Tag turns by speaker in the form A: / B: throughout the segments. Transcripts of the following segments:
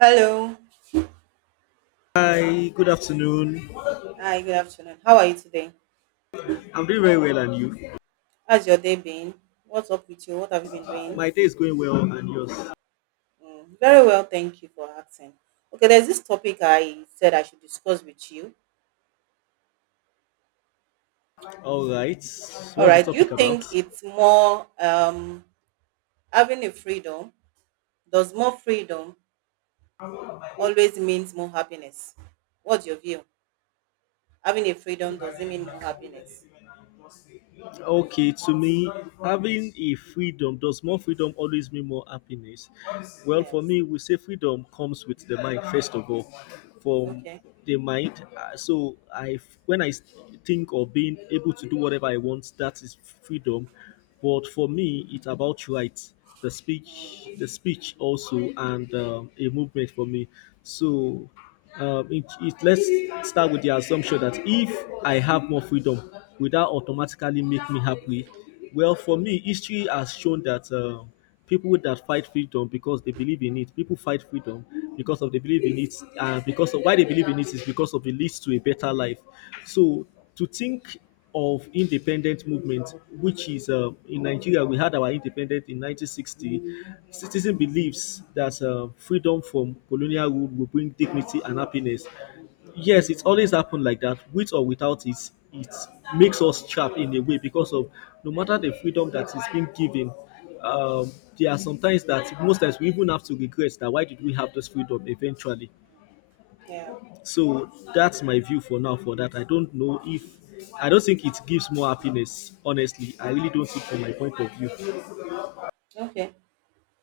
A: Hello.
B: Hi, good afternoon.
A: Hi, good afternoon. How are you today?
B: I'm doing very well, and you?
A: How's your day been? What's up with you? What have you been doing?
B: My day is going well, and yours?
A: Mm, very well, thank you for asking. Okay, there's this topic I said I should discuss with you.
B: All right.
A: All
B: What's the
A: right, do you
B: topic about?
A: think it's more having a freedom? Does more freedom always means more happiness? What's your view? Having a freedom, does it mean more happiness?
B: Okay, to me, having a freedom does more freedom always mean more happiness? Well, for
A: Yes.
B: me, we say freedom comes with the mind first of all, from
A: Okay.
B: the mind. So I, when I think of being able to do whatever I want, that is freedom. But for me, it's about rights, the speech also, and a movement for me. So it let's start with the assumption that if I have more freedom, will that automatically make me happy? Well, for me, history has shown that people that fight freedom because they believe in it, people fight freedom because of they believe in it, and because of why they believe in it is because of it leads to a better life. So to think of independent movement, which is in Nigeria, we had our independence in 1960. Citizen believes that freedom from colonial rule will bring dignity and happiness. Yes, it's always happened like that, with or without it. It makes us trapped in a way because of no matter the freedom that is being given, um, there are sometimes that most times we even have to regret that why did we have this freedom eventually.
A: Yeah.
B: So that's my view for now for that. I don't know if I don't think it gives more happiness, honestly. I really don't think from my point of view.
A: Okay.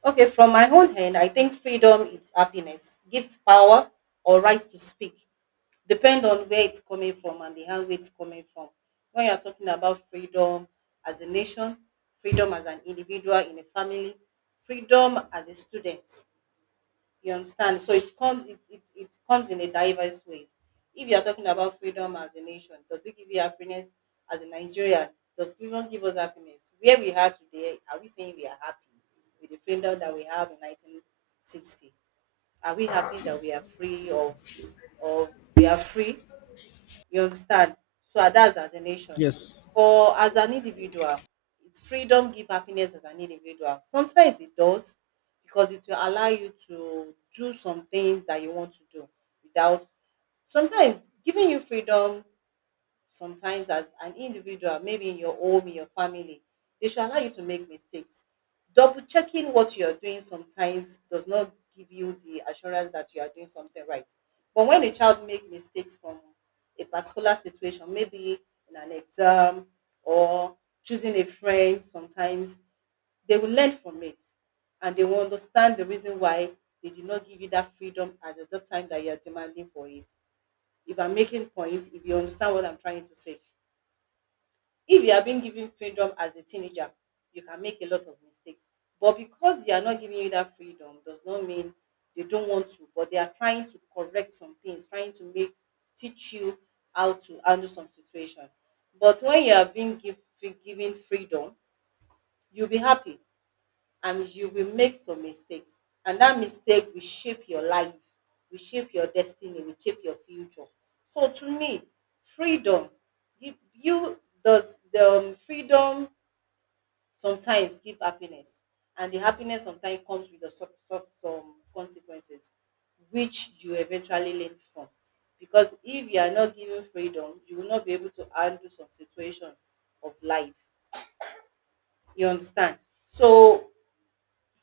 A: Okay, from my own hand, I think freedom is happiness, gives power or right to speak, depend on where it's coming from and the hand where it's coming from. When you're talking about freedom as a nation, freedom as an individual in a family, freedom as a student, you understand? So it comes in a diverse ways. If you are talking about freedom as a nation, does it give you happiness as a Nigerian? Does it even give us happiness? Where we are today, are we saying we are happy with the freedom that we have in 1960? Are we happy that we are free you understand? So that's as a nation.
B: Yes.
A: For as an individual, it's freedom give happiness as an individual. Sometimes it does because it will allow you to do some things that you want to do without sometimes giving you freedom sometimes as an individual, maybe in your home, in your family, they should allow you to make mistakes. Double checking what you're doing sometimes does not give you the assurance that you are doing something right. But when a child makes mistakes from a particular situation, maybe in an exam or choosing a friend, sometimes they will learn from it, and they will understand the reason why they did not give you that freedom at the time that you are demanding for it, if I'm making points, if you understand what I'm trying to say. If you are being given freedom as a teenager, you can make a lot of mistakes. But because they are not giving you that freedom, does not mean they don't want to, but they are trying to correct some things, trying to make teach you how to handle some situation. But when you are being given freedom, you'll be happy, and you will make some mistakes, and that mistake will shape your life, will shape your destiny, will shape your future. So to me, freedom give you freedom sometimes give happiness, and the happiness sometimes comes with the some consequences which you eventually learn from, because if you are not given freedom, you will not be able to handle some situation of life, you understand. So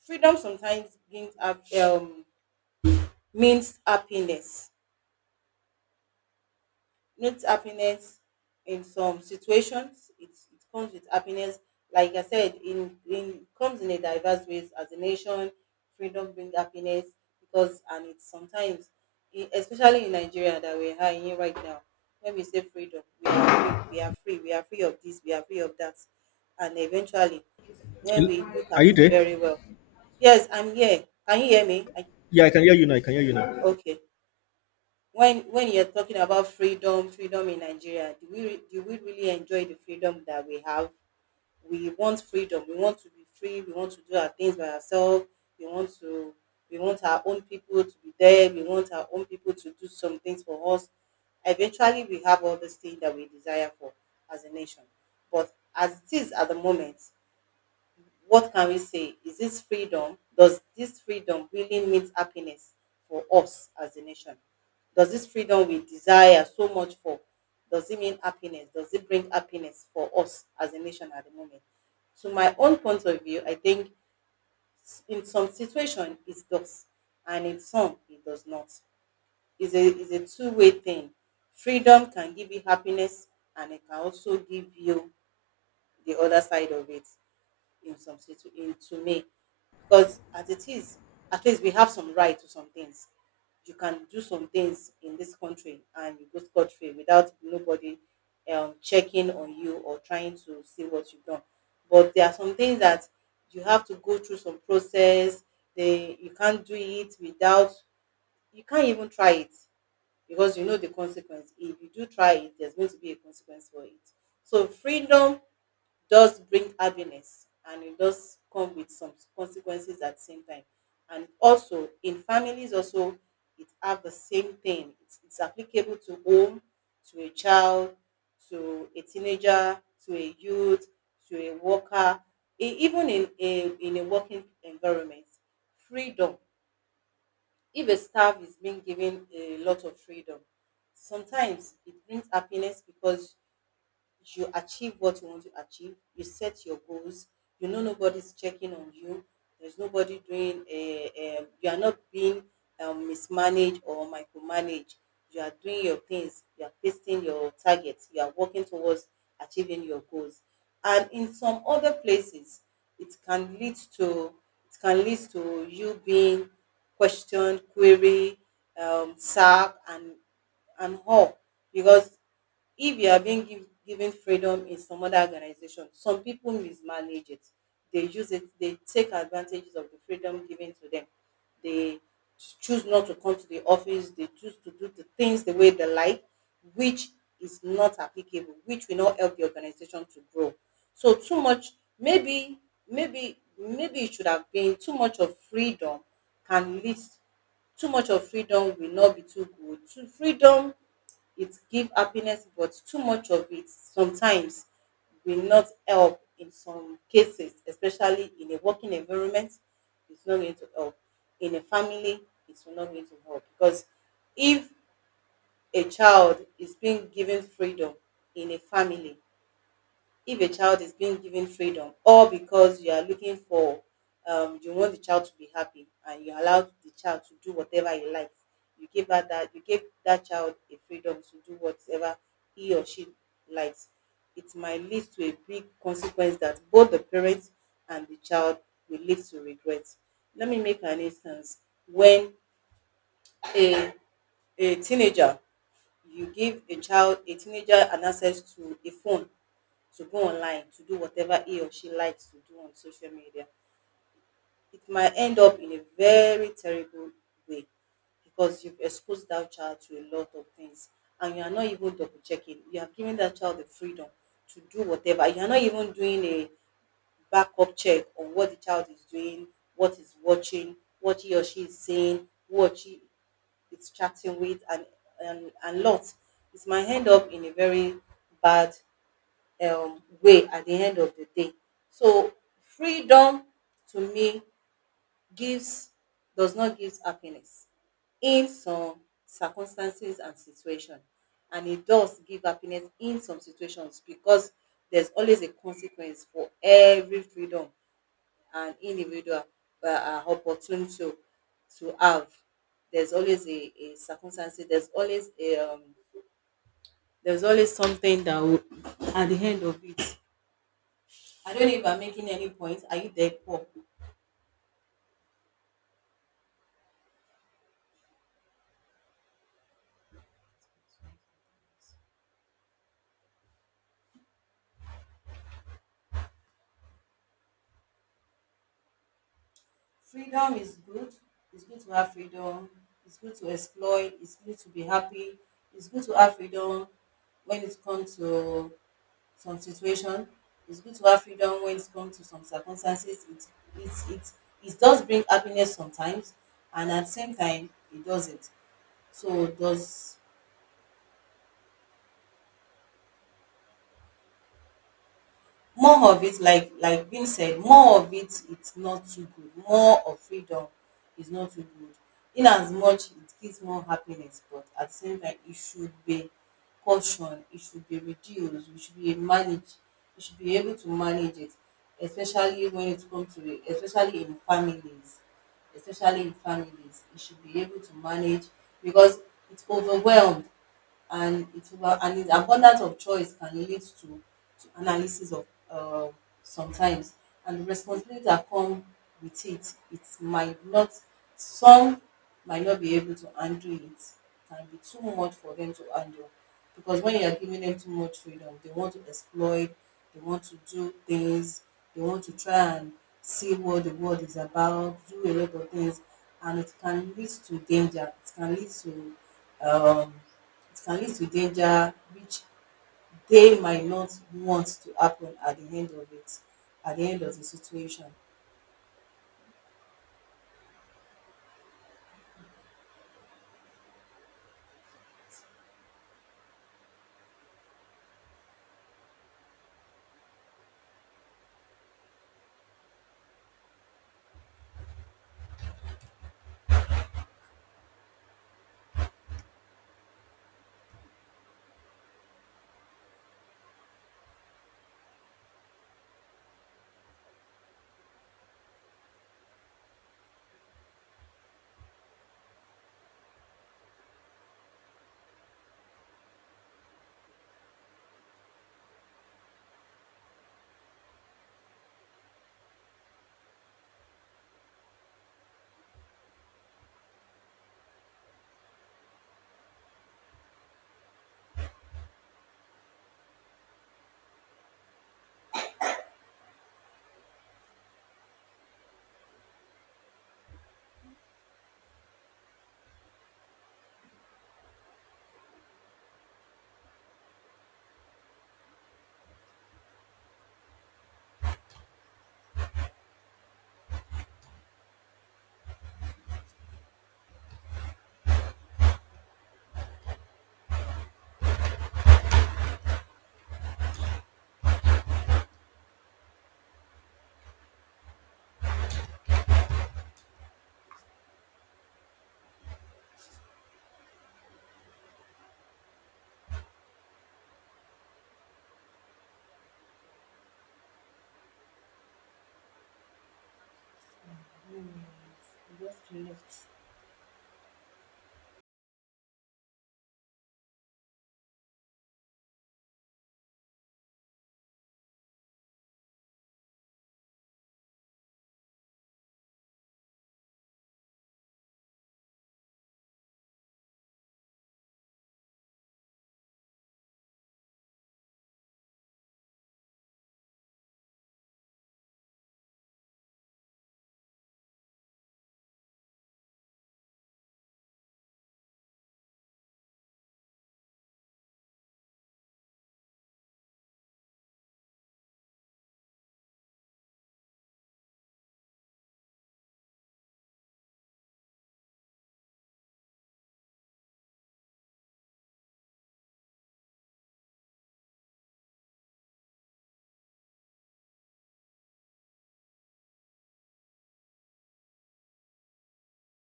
A: freedom sometimes means happiness, not happiness. In some situations, it comes with happiness. Like I said, in it comes in a diverse ways. As a nation, freedom brings happiness, because and it's sometimes especially in Nigeria that we're high in right now. When we say freedom, we are free, we are free, we are free of this, we are free of that, and eventually when we look
B: Are
A: at
B: you
A: it
B: there?
A: very well. Yes, I'm here, can you hear me
B: Yeah, I can hear you now. I can hear you now.
A: okay. When you're talking about freedom, freedom in Nigeria, do we really enjoy the freedom that we have? We want freedom, we want to be free, we want to do our things by ourselves, we want to we want our own people to be there, we want our own people to do some things for us. Eventually we have all the things that we desire for as a nation. But as it is at the moment, what can we say? Is this freedom? Does this freedom really mean happiness for us as a nation? Does this freedom we desire so much for, does it mean happiness? Does it bring happiness for us as a nation at the moment? To my own point of view, I think in some situation it does, and in some it does not. It's a two-way thing. Freedom can give you happiness, and it can also give you the other side of it in some situ in to me, because as it is, at least we have some right to some things. You can do some things in this country and you go scot-free without nobody checking on you or trying to see what you've done. But there are some things that you have to go through some process, they you can't do it without, you can't even try it, because you know the consequence. If you do try it, there's going to be a consequence for it. So freedom does bring happiness, and it does come with some consequences at the same time. And also in families also, it have the same thing. It's applicable to home, to a child, to a teenager, to a youth, to a worker, even in a working environment. Freedom. If a staff is being given a lot of freedom, sometimes it brings happiness, because you achieve what you want to achieve, you set your goals, you know nobody's checking on you, there's nobody you are not being mismanaged or micromanaged. You are doing your things, you are facing your targets, you are working towards achieving your goals. And in some other places, it can lead to it can lead to you being questioned, queried, sacked, and all, because if you are being given freedom in some other organization, some people mismanage it, they use it, they take advantages of the freedom given to them. They choose not to come to the office, they choose to do the things the way they like, which is not applicable, which will not help the organization to grow. So too much, maybe maybe it should have been too much of freedom can lead, too much of freedom will not be too good. Too freedom, it give happiness, but too much of it sometimes will not help in some cases, especially in a working environment, it's not going to help. In a family, it's not going to help, because if a child is being given freedom in a family, if a child is being given freedom, or because you are looking for, you want the child to be happy and you allow the child to do whatever he likes, you give that child a freedom to do whatever he or she likes, it might lead to a big consequence that both the parent and the child will live to regret. Let me make an instance. When a a teenager, you give a child, a teenager an access to a phone to go online to do whatever he or she likes to do on social media, it might end up in a very terrible way, because you've exposed that child to a lot of things, and you are not even double checking. You have given that child the freedom to do whatever. You are not even doing a backup check on what the child is doing, what is watching, what he or she is saying, what she it's chatting with, and lots. It might end up in a very bad way at the end of the day. So freedom to me gives does not give happiness in some circumstances and situation, and it does give happiness in some situations, because there's always a consequence for every freedom an individual are opportune to have. There's always a circumstance. There's always something that will, at the end of it. I don't know if I'm making any point. Are you there, Paul? Freedom is good. It's good to have freedom. It's good to explore. It's good to be happy. It's good to have freedom when it comes to some situation. It's good to have freedom when it comes to some circumstances. It does bring happiness sometimes, and at the same time, it doesn't. So does more of it, like being said, more of it, it's not too good. More of freedom is not too good. In as much it gives more happiness, but at the same time, it should be caution. It should be reduced. We should be managed. We should be able to manage it, especially when it comes to it, especially in families. You should be able to manage, because it's overwhelmed, and it's over, and it abundance of choice can lead to analysis of uh, sometimes, and the responsibility that come with it, it might not, some might not be able to handle it. It can be too much for them to handle, because when you are giving them too much freedom, they want to exploit, they want to do things, they want to try and see what the world is about, do a lot of things. And it can lead to danger, it can lead to um, it can lead to danger which they might not want to happen at the end of it, at the end of the situation. Hmm. You just left.